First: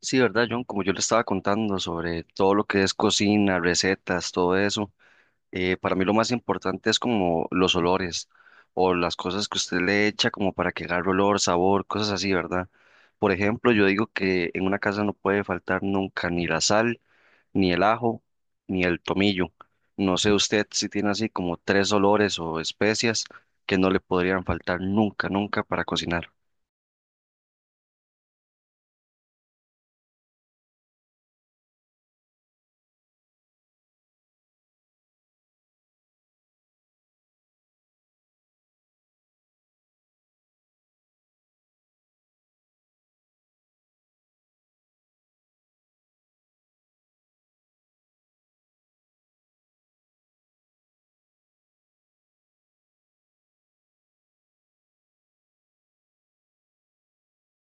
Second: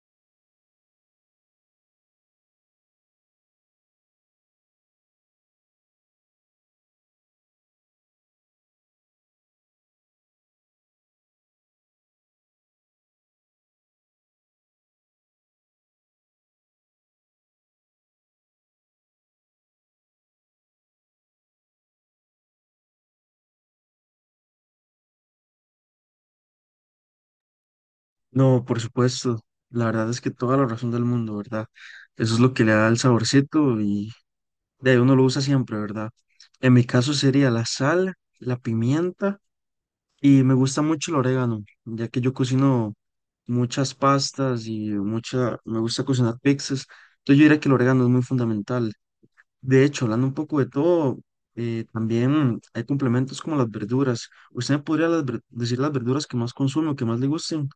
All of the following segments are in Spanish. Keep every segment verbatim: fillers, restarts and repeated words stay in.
Sí, ¿verdad, John? Como yo le estaba contando sobre todo lo que es cocina, recetas, todo eso, eh, para mí lo más importante es como los olores o las cosas que usted le echa como para que agarre olor, sabor, cosas así, ¿verdad? Por ejemplo, yo digo que en una casa no puede faltar nunca ni la sal, ni el ajo, ni el tomillo. No sé usted si tiene así como tres olores o especias que no le podrían faltar nunca, nunca para cocinar. No, por supuesto. La verdad es que toda la razón del mundo, ¿verdad? Eso es lo que le da el saborcito y de ahí uno lo usa siempre, ¿verdad? En mi caso sería la sal, la pimienta y me gusta mucho el orégano, ya que yo cocino muchas pastas y mucha, me gusta cocinar pizzas. Entonces yo diría que el orégano es muy fundamental. De hecho, hablando un poco de todo, eh, también hay complementos como las verduras. ¿Usted me podría las ver- decir las verduras que más consume o que más le gusten?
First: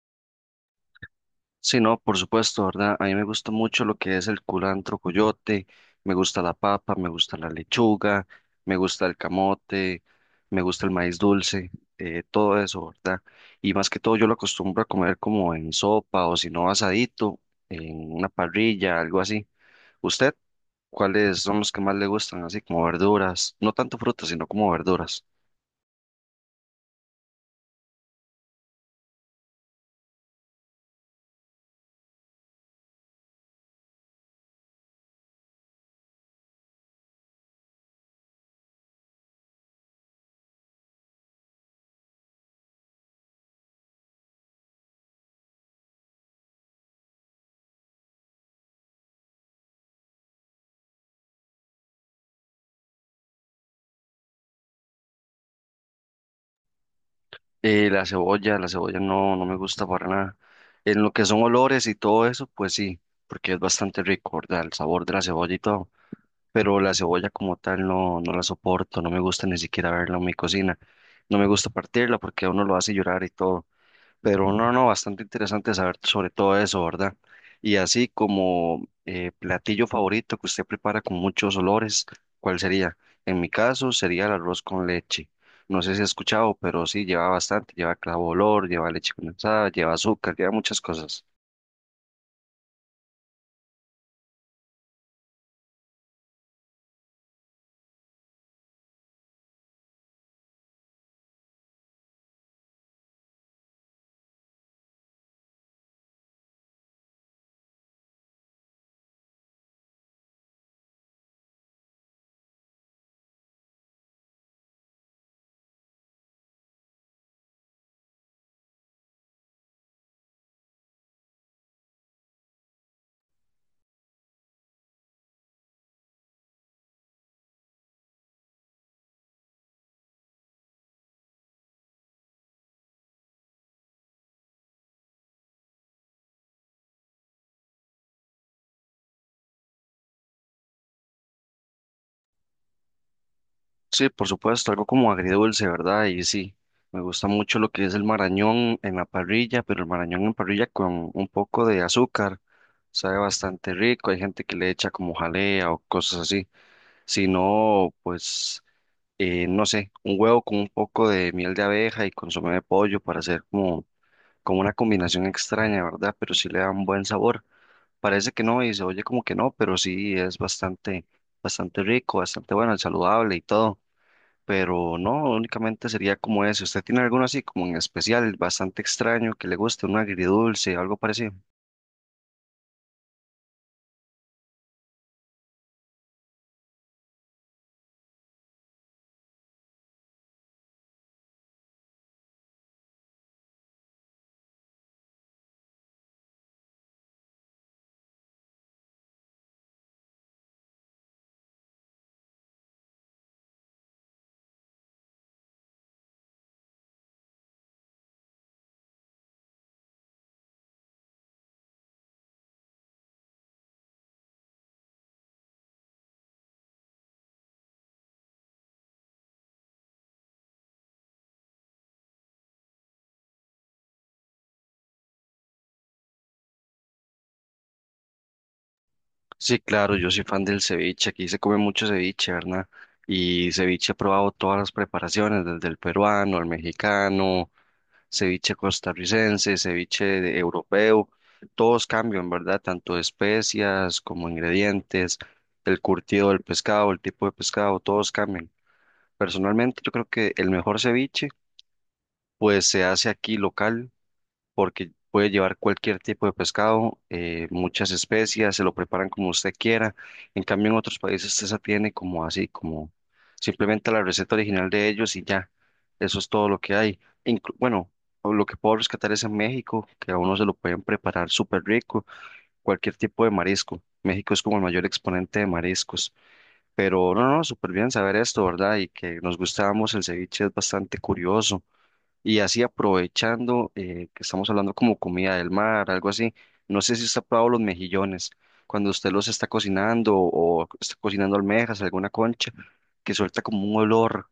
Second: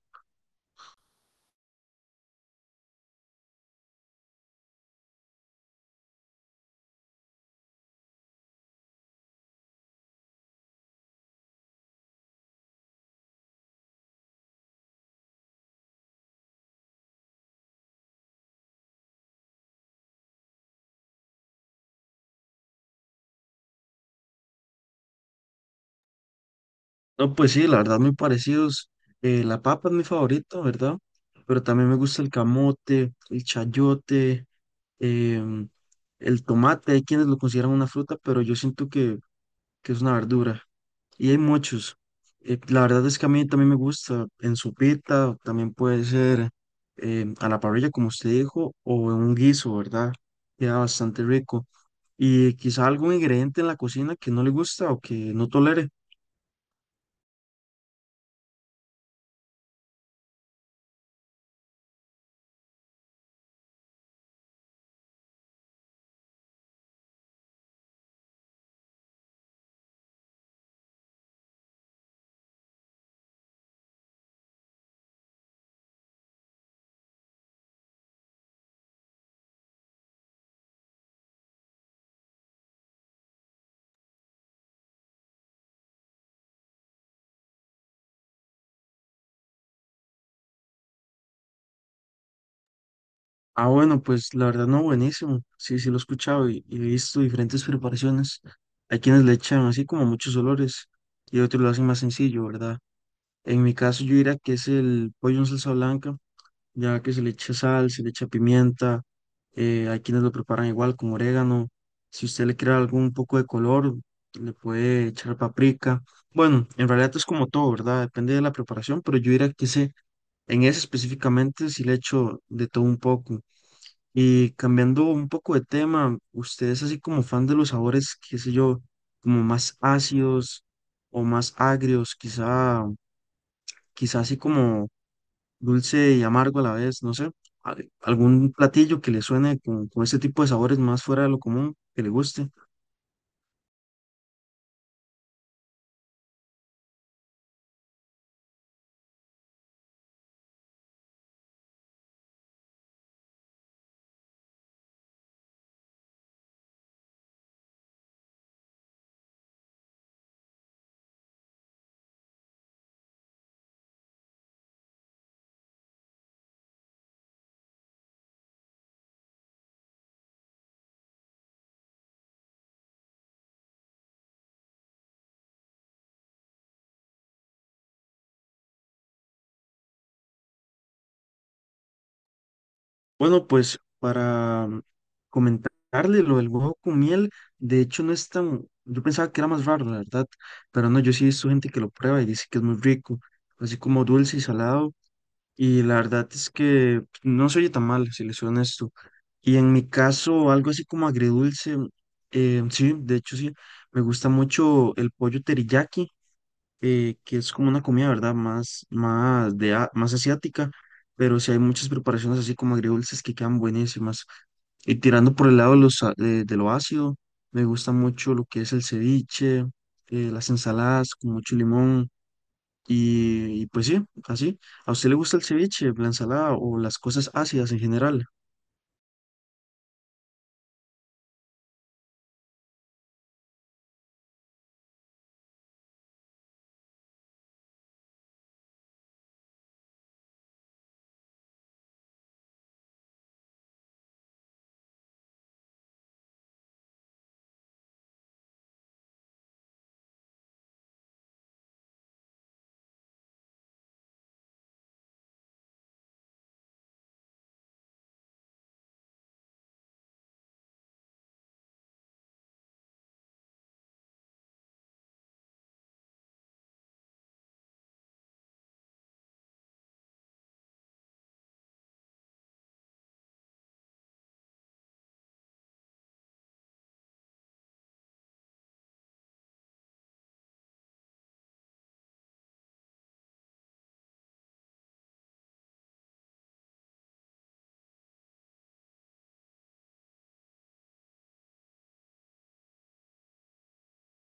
Sí, no, por supuesto, ¿verdad? A mí me gusta mucho lo que es el culantro coyote, me gusta la papa, me gusta la lechuga, me gusta el camote, me gusta el maíz dulce, eh, todo eso, ¿verdad? Y más que todo yo lo acostumbro a comer como en sopa o si no asadito, en una parrilla, algo así. ¿Usted cuáles son los que más le gustan? Así como verduras, no tanto frutas, sino como verduras. No, pues sí, la verdad, muy parecidos. Eh, la papa es mi favorita, ¿verdad? Pero también me gusta el camote, el chayote, em, el tomate. Hay quienes lo consideran una fruta, pero yo siento que, que es una verdura. Y hay muchos. Eh, la verdad es que a mí también me gusta en sopita, también puede ser em, a la parrilla, como usted dijo, o en un guiso, ¿verdad? Queda bastante rico. Y quizá algún ingrediente en la cocina que no le gusta o que no tolere. Eh, la cebolla, la cebolla no, no me gusta para nada. En lo que son olores y todo eso, pues sí, porque es bastante rico, ¿verdad? El sabor de la cebolla y todo. Pero la cebolla como tal no, no la soporto, no me gusta ni siquiera verla en mi cocina. No me gusta partirla porque a uno lo hace llorar y todo. Pero no, no, bastante interesante saber sobre todo eso, ¿verdad? Y así como eh, platillo favorito que usted prepara con muchos olores, ¿cuál sería? En mi caso sería el arroz con leche. No sé si ha escuchado, pero sí lleva bastante, lleva clavo de olor, lleva leche condensada, lleva azúcar, lleva muchas cosas. Ah, bueno, pues la verdad no, buenísimo. Sí, sí lo he escuchado y, y he visto diferentes preparaciones. Hay quienes le echan así como muchos olores y otros lo hacen más sencillo, ¿verdad? En mi caso yo diría que es el pollo en salsa blanca, ya que se le echa sal, se le echa pimienta. Eh, hay quienes lo preparan igual con orégano. Si usted le quiere algún poco de color, le puede echar paprika. Bueno, en realidad es como todo, ¿verdad? Depende de la preparación, pero yo diría que ese, en ese específicamente sí le echo de todo un poco. Y cambiando un poco de tema, ¿usted es así como fan de los sabores, qué sé yo, como más ácidos o más agrios, quizá, quizá así como dulce y amargo a la vez, no sé, al- algún platillo que le suene con, con este tipo de sabores más fuera de lo común, que le guste? Sí, por supuesto, algo como agridulce, ¿verdad? Y sí, me gusta mucho lo que es el marañón en la parrilla, pero el marañón en parrilla con un poco de azúcar, sabe bastante rico, hay gente que le echa como jalea o cosas así. Si no, pues, eh, no sé, un huevo con un poco de miel de abeja y consomé de pollo para hacer como, como una combinación extraña, ¿verdad? Pero sí le da un buen sabor. Parece que no y se oye como que no, pero sí es bastante, bastante rico, bastante bueno, saludable y todo. Pero no, únicamente sería como eso. ¿Usted tiene alguno así como en especial, bastante extraño, que le guste, un agridulce, algo parecido? Bueno, pues para mm, comentarle lo del huevo con miel, de hecho no es tan, yo pensaba que era más raro, la verdad, pero no, yo sí he visto gente que lo prueba y dice que es muy rico, así como dulce y salado. Y la verdad es que pues, no se oye tan mal, si les soy honesto. Y en mi caso, algo así como agridulce, eh, sí, de hecho sí, me gusta mucho el pollo teriyaki, eh, que es como una comida, ¿verdad? Más, más, de, a- más asiática, pero sí hay muchas preparaciones así como agridulces que quedan buenísimas. Y tirando por el lado de, los, a- de, de lo ácido, me gusta mucho lo que es el ceviche, eh, las ensaladas con mucho limón. Y, y pues sí, así. ¿A usted le gusta el ceviche, la ensalada o las cosas ácidas en general? Sí, claro, yo soy fan del ceviche, aquí se come mucho ceviche, ¿verdad? Y ceviche he probado todas las preparaciones, desde el peruano, el mexicano, ceviche costarricense, ceviche de- europeo, todos cambian, ¿verdad? Tanto de especias como ingredientes, el curtido del pescado, el tipo de pescado, todos cambian. Personalmente yo creo que el mejor ceviche pues se hace aquí local porque puede llevar cualquier tipo de pescado, eh, muchas especias, se lo preparan como usted quiera. En cambio, en otros países usted se tiene como así, como simplemente la receta original de ellos y ya, eso es todo lo que hay. Inclu- bueno, lo que puedo rescatar es en México, que a uno se lo pueden preparar súper rico, cualquier tipo de marisco. México es como el mayor exponente de mariscos. Pero no, no, súper bien saber esto, ¿verdad? Y que nos gustamos, el ceviche es bastante curioso. Y así aprovechando eh, que estamos hablando como comida del mar, algo así, no sé si usted ha probado los mejillones, cuando usted los está cocinando o está cocinando almejas, alguna concha, que suelta como un olor,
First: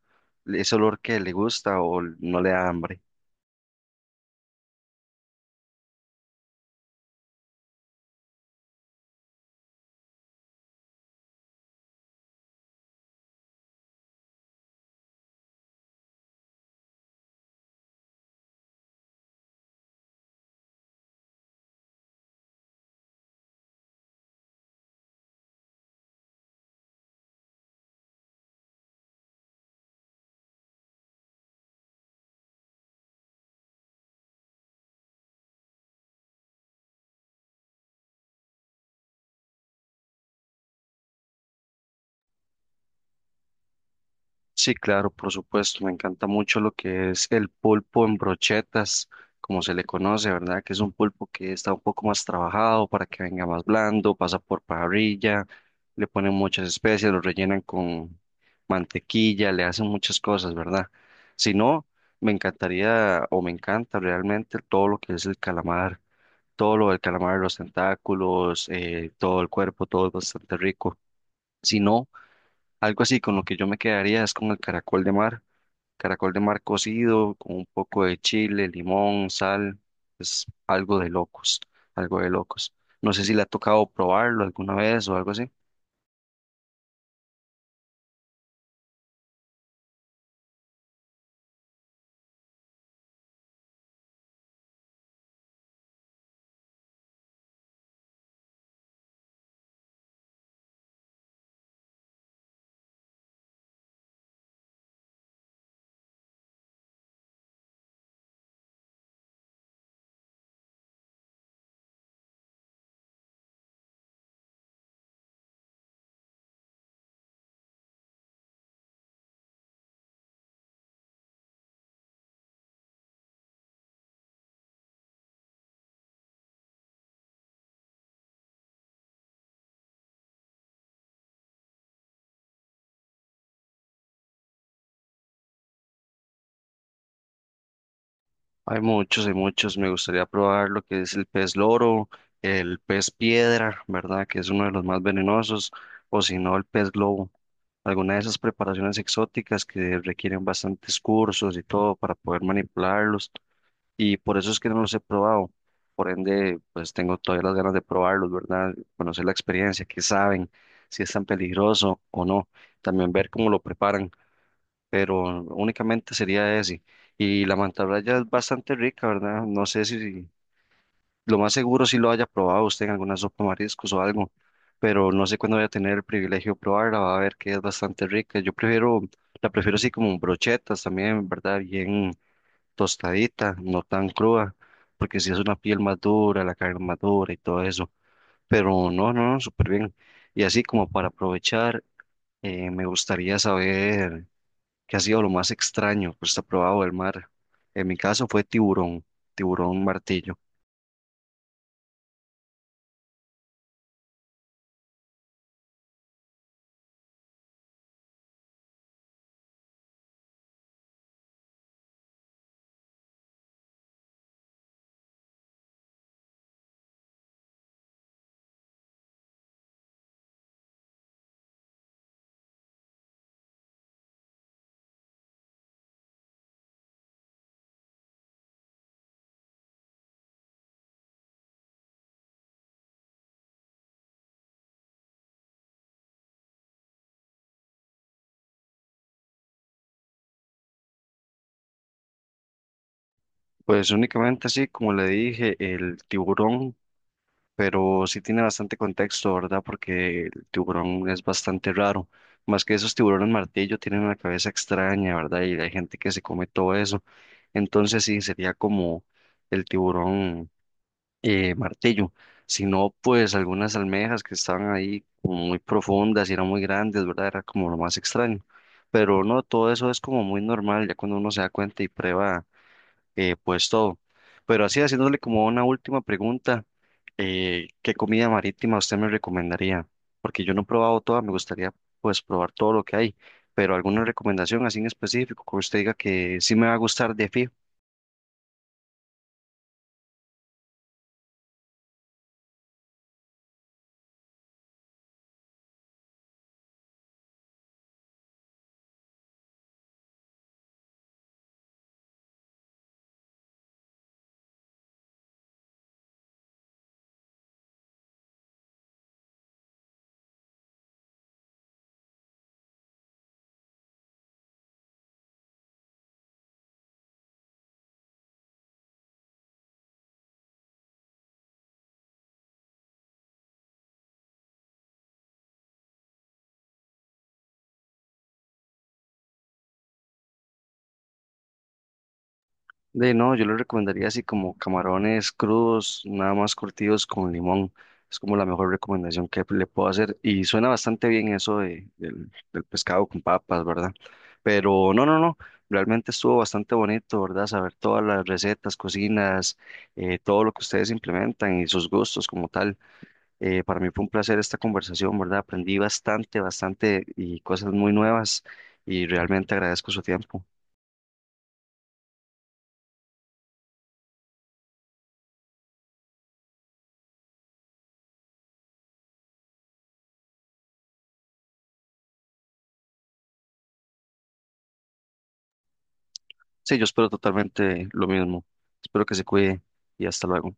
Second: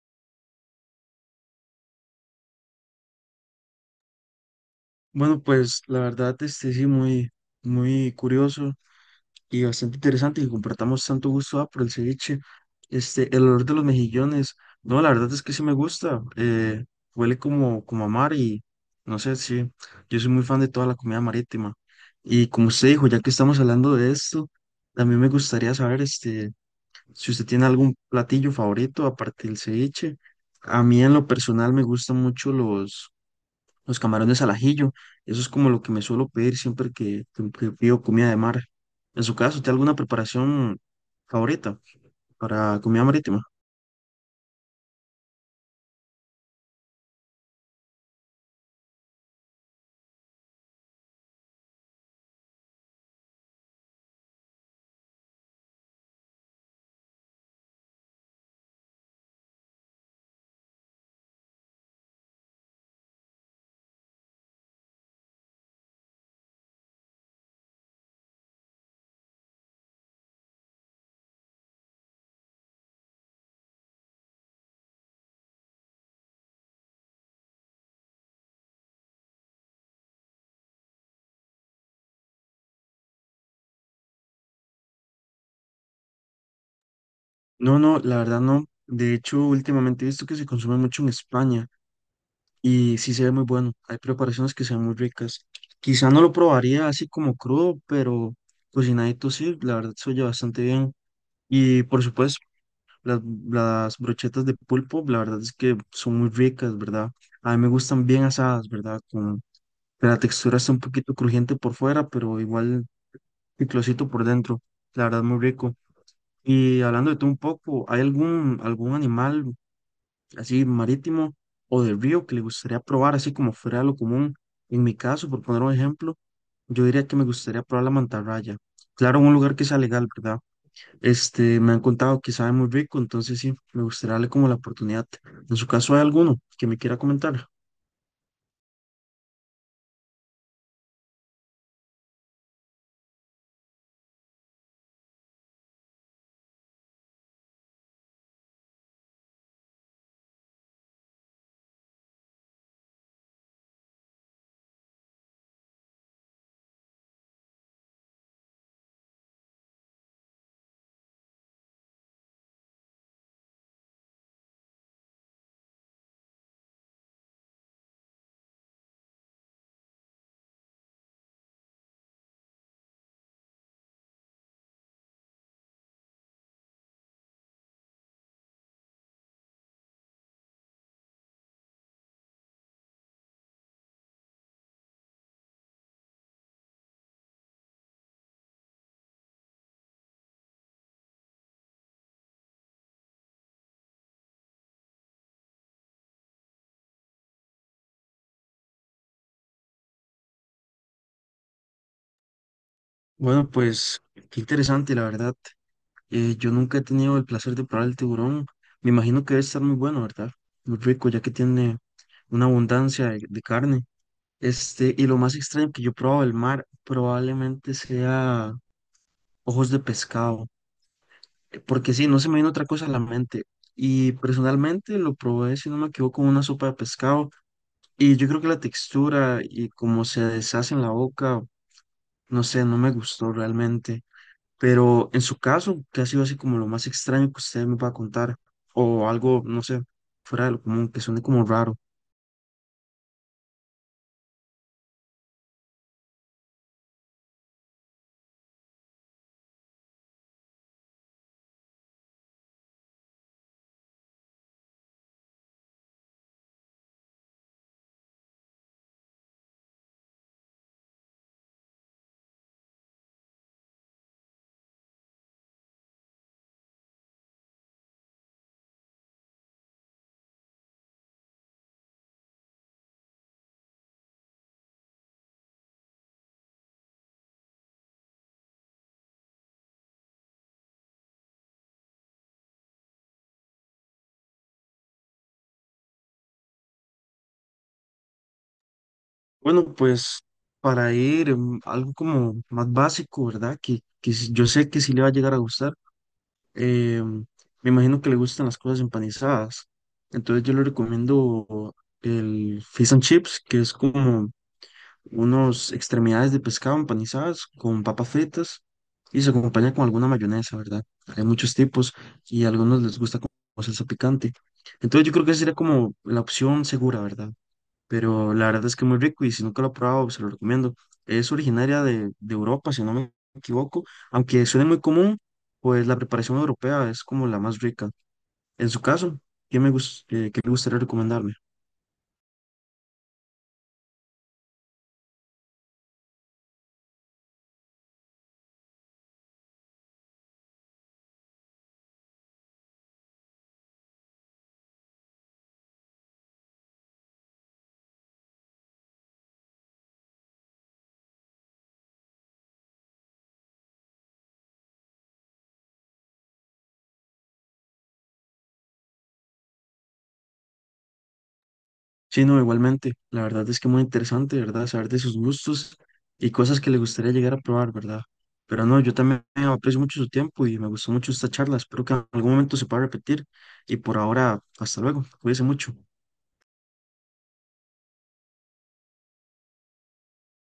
ese olor que le gusta o no le da hambre. Bueno, pues la verdad, este sí, muy, muy curioso y bastante interesante que compartamos tanto gusto ah, por el ceviche. Este, el olor de los mejillones, no, la verdad es que sí me gusta. Eh, huele como, como a mar y no sé, sí. Yo soy muy fan de toda la comida marítima. Y como usted dijo, ya que estamos hablando de esto, también me gustaría saber, este. Si usted tiene algún platillo favorito aparte del ceviche, a mí en lo personal me gustan mucho los, los camarones al ajillo. Eso es como lo que me suelo pedir siempre que, que- que pido comida de mar. En su caso, ¿tiene alguna preparación favorita para comida marítima? Sí, claro, por supuesto. Me encanta mucho lo que es el pulpo en brochetas, como se le conoce, ¿verdad? Que es un pulpo que está un poco más trabajado para que venga más blando, pasa por parrilla, le ponen muchas especias, lo rellenan con mantequilla, le hacen muchas cosas, ¿verdad? Si no, me encantaría o me encanta realmente todo lo que es el calamar, todo lo del calamar, los tentáculos, eh, todo el cuerpo, todo es bastante rico. Si no, algo así con lo que yo me quedaría es con el caracol de mar. Caracol de mar cocido, con un poco de chile, limón, sal, es algo de locos, algo de locos. No sé si le ha tocado probarlo alguna vez o algo así. No, no, la verdad no. De hecho, últimamente he visto que se consume mucho en España y sí se ve muy bueno. Hay preparaciones que se ven muy ricas. Quizá no lo probaría así como crudo, pero cocinadito sí, la verdad se oye bastante bien. Y por supuesto, Las, las brochetas de pulpo, la verdad es que son muy ricas, ¿verdad? A mí me gustan bien asadas, ¿verdad? Con que la textura está un poquito crujiente por fuera, pero igual picosito por dentro. La verdad, muy rico. Y hablando de todo un poco, ¿hay algún, algún animal así marítimo o de río que le gustaría probar, así como fuera de lo común? En mi caso, por poner un ejemplo, yo diría que me gustaría probar la mantarraya. Claro, en un lugar que sea legal, ¿verdad? Este, me han contado que sabe muy rico, entonces sí, me gustaría darle como la oportunidad. En su caso, ¿hay alguno que me quiera comentar? Hay muchos, hay muchos. Me gustaría probar lo que es el pez loro, el pez piedra, ¿verdad? Que es uno de los más venenosos, o si no, el pez globo. Alguna de esas preparaciones exóticas que requieren bastantes cursos y todo para poder manipularlos y por eso es que no los he probado. Por ende, pues tengo todavía las ganas de probarlos, ¿verdad? Conocer la experiencia, qué saben, si es tan peligroso o no. También ver cómo lo preparan, pero únicamente sería ese. Y la mantarraya es bastante rica, ¿verdad? No sé si, lo más seguro si lo haya probado usted en alguna sopa de mariscos o algo, pero no sé cuándo voy a tener el privilegio de probarla, va a ver que es bastante rica. Yo prefiero, la prefiero así como brochetas también, ¿verdad? Bien tostadita, no tan cruda, porque si es una piel más dura, la carne más dura y todo eso. Pero no, no, no, súper bien. Y así como para aprovechar, eh, me gustaría saber qué ha sido lo más extraño que usted ha probado del mar. En mi caso fue tiburón, tiburón martillo. Bueno, pues qué interesante, la verdad. Eh, yo nunca he tenido el placer de probar el tiburón. Me imagino que debe estar muy bueno, ¿verdad? Muy rico, ya que tiene una abundancia de, de carne. Este, y lo más extraño que yo he probado del mar probablemente sea ojos de pescado, eh, porque sí, no se me vino otra cosa a la mente. Y personalmente lo probé, si no me equivoco, con una sopa de pescado. Y yo creo que la textura y cómo se deshace en la boca, no sé, no me gustó realmente. Pero en su caso, que ha sido así como lo más extraño que usted me va a contar, o algo, no sé, fuera de lo común, que suene como raro. Pues únicamente así, como le dije, el tiburón. Pero sí tiene bastante contexto, ¿verdad? Porque el tiburón es bastante raro. Más que esos tiburones martillo tienen una cabeza extraña, ¿verdad? Y hay gente que se come todo eso. Entonces sí, sería como el tiburón eh, martillo. Si no, pues algunas almejas que estaban ahí como muy profundas y eran muy grandes, ¿verdad? Era como lo más extraño. Pero no, todo eso es como muy normal ya cuando uno se da cuenta y prueba eh, pues todo. Pero así haciéndole como una última pregunta, eh, ¿qué comida marítima usted me recomendaría? Porque yo no he probado toda, me gustaría pues probar todo lo que hay, pero alguna recomendación así en específico que usted diga que sí me va a gustar de fijo. Bueno, pues para ir mm, algo como más básico, ¿verdad? Que, que sí- yo sé que sí le va a llegar a gustar. eh, Me imagino que le gustan las cosas empanizadas. Entonces yo le recomiendo el Fish and Chips, que es como unos extremidades de pescado empanizadas con papas fritas y se acompaña con alguna mayonesa, ¿verdad? Hay muchos tipos y a algunos les gusta con salsa picante. Entonces yo creo que esa sería como la opción segura, ¿verdad? Pero la verdad es que es muy rico y si nunca lo he probado, se lo recomiendo. Es originaria de, de Europa, si no me equivoco, aunque suene muy común, pues la preparación europea es como la más rica. En su caso, ¿qué me gus- eh, qué le gustaría recomendarme? De no, yo le recomendaría así como camarones crudos, nada más curtidos con limón. Es como la mejor recomendación que le puedo hacer. Y suena bastante bien eso de, del, del pescado con papas, ¿verdad? Pero no, no, no. Realmente estuvo bastante bonito, ¿verdad? Saber todas las recetas, cocinas, eh, todo lo que ustedes implementan y sus gustos como tal. Eh, para mí fue un placer esta conversación, ¿verdad? Aprendí bastante, bastante y cosas muy nuevas y realmente agradezco su tiempo. Sí, no, igualmente. La verdad es que muy interesante, ¿verdad? Saber de sus gustos y cosas que le gustaría llegar a probar, ¿verdad? Pero no, yo también aprecio mucho su tiempo y me gustó mucho esta charla. Espero que en algún momento se pueda repetir. Y por ahora, hasta luego. Cuídese mucho. Sí, yo espero totalmente lo mismo. Espero que se cuide y hasta luego.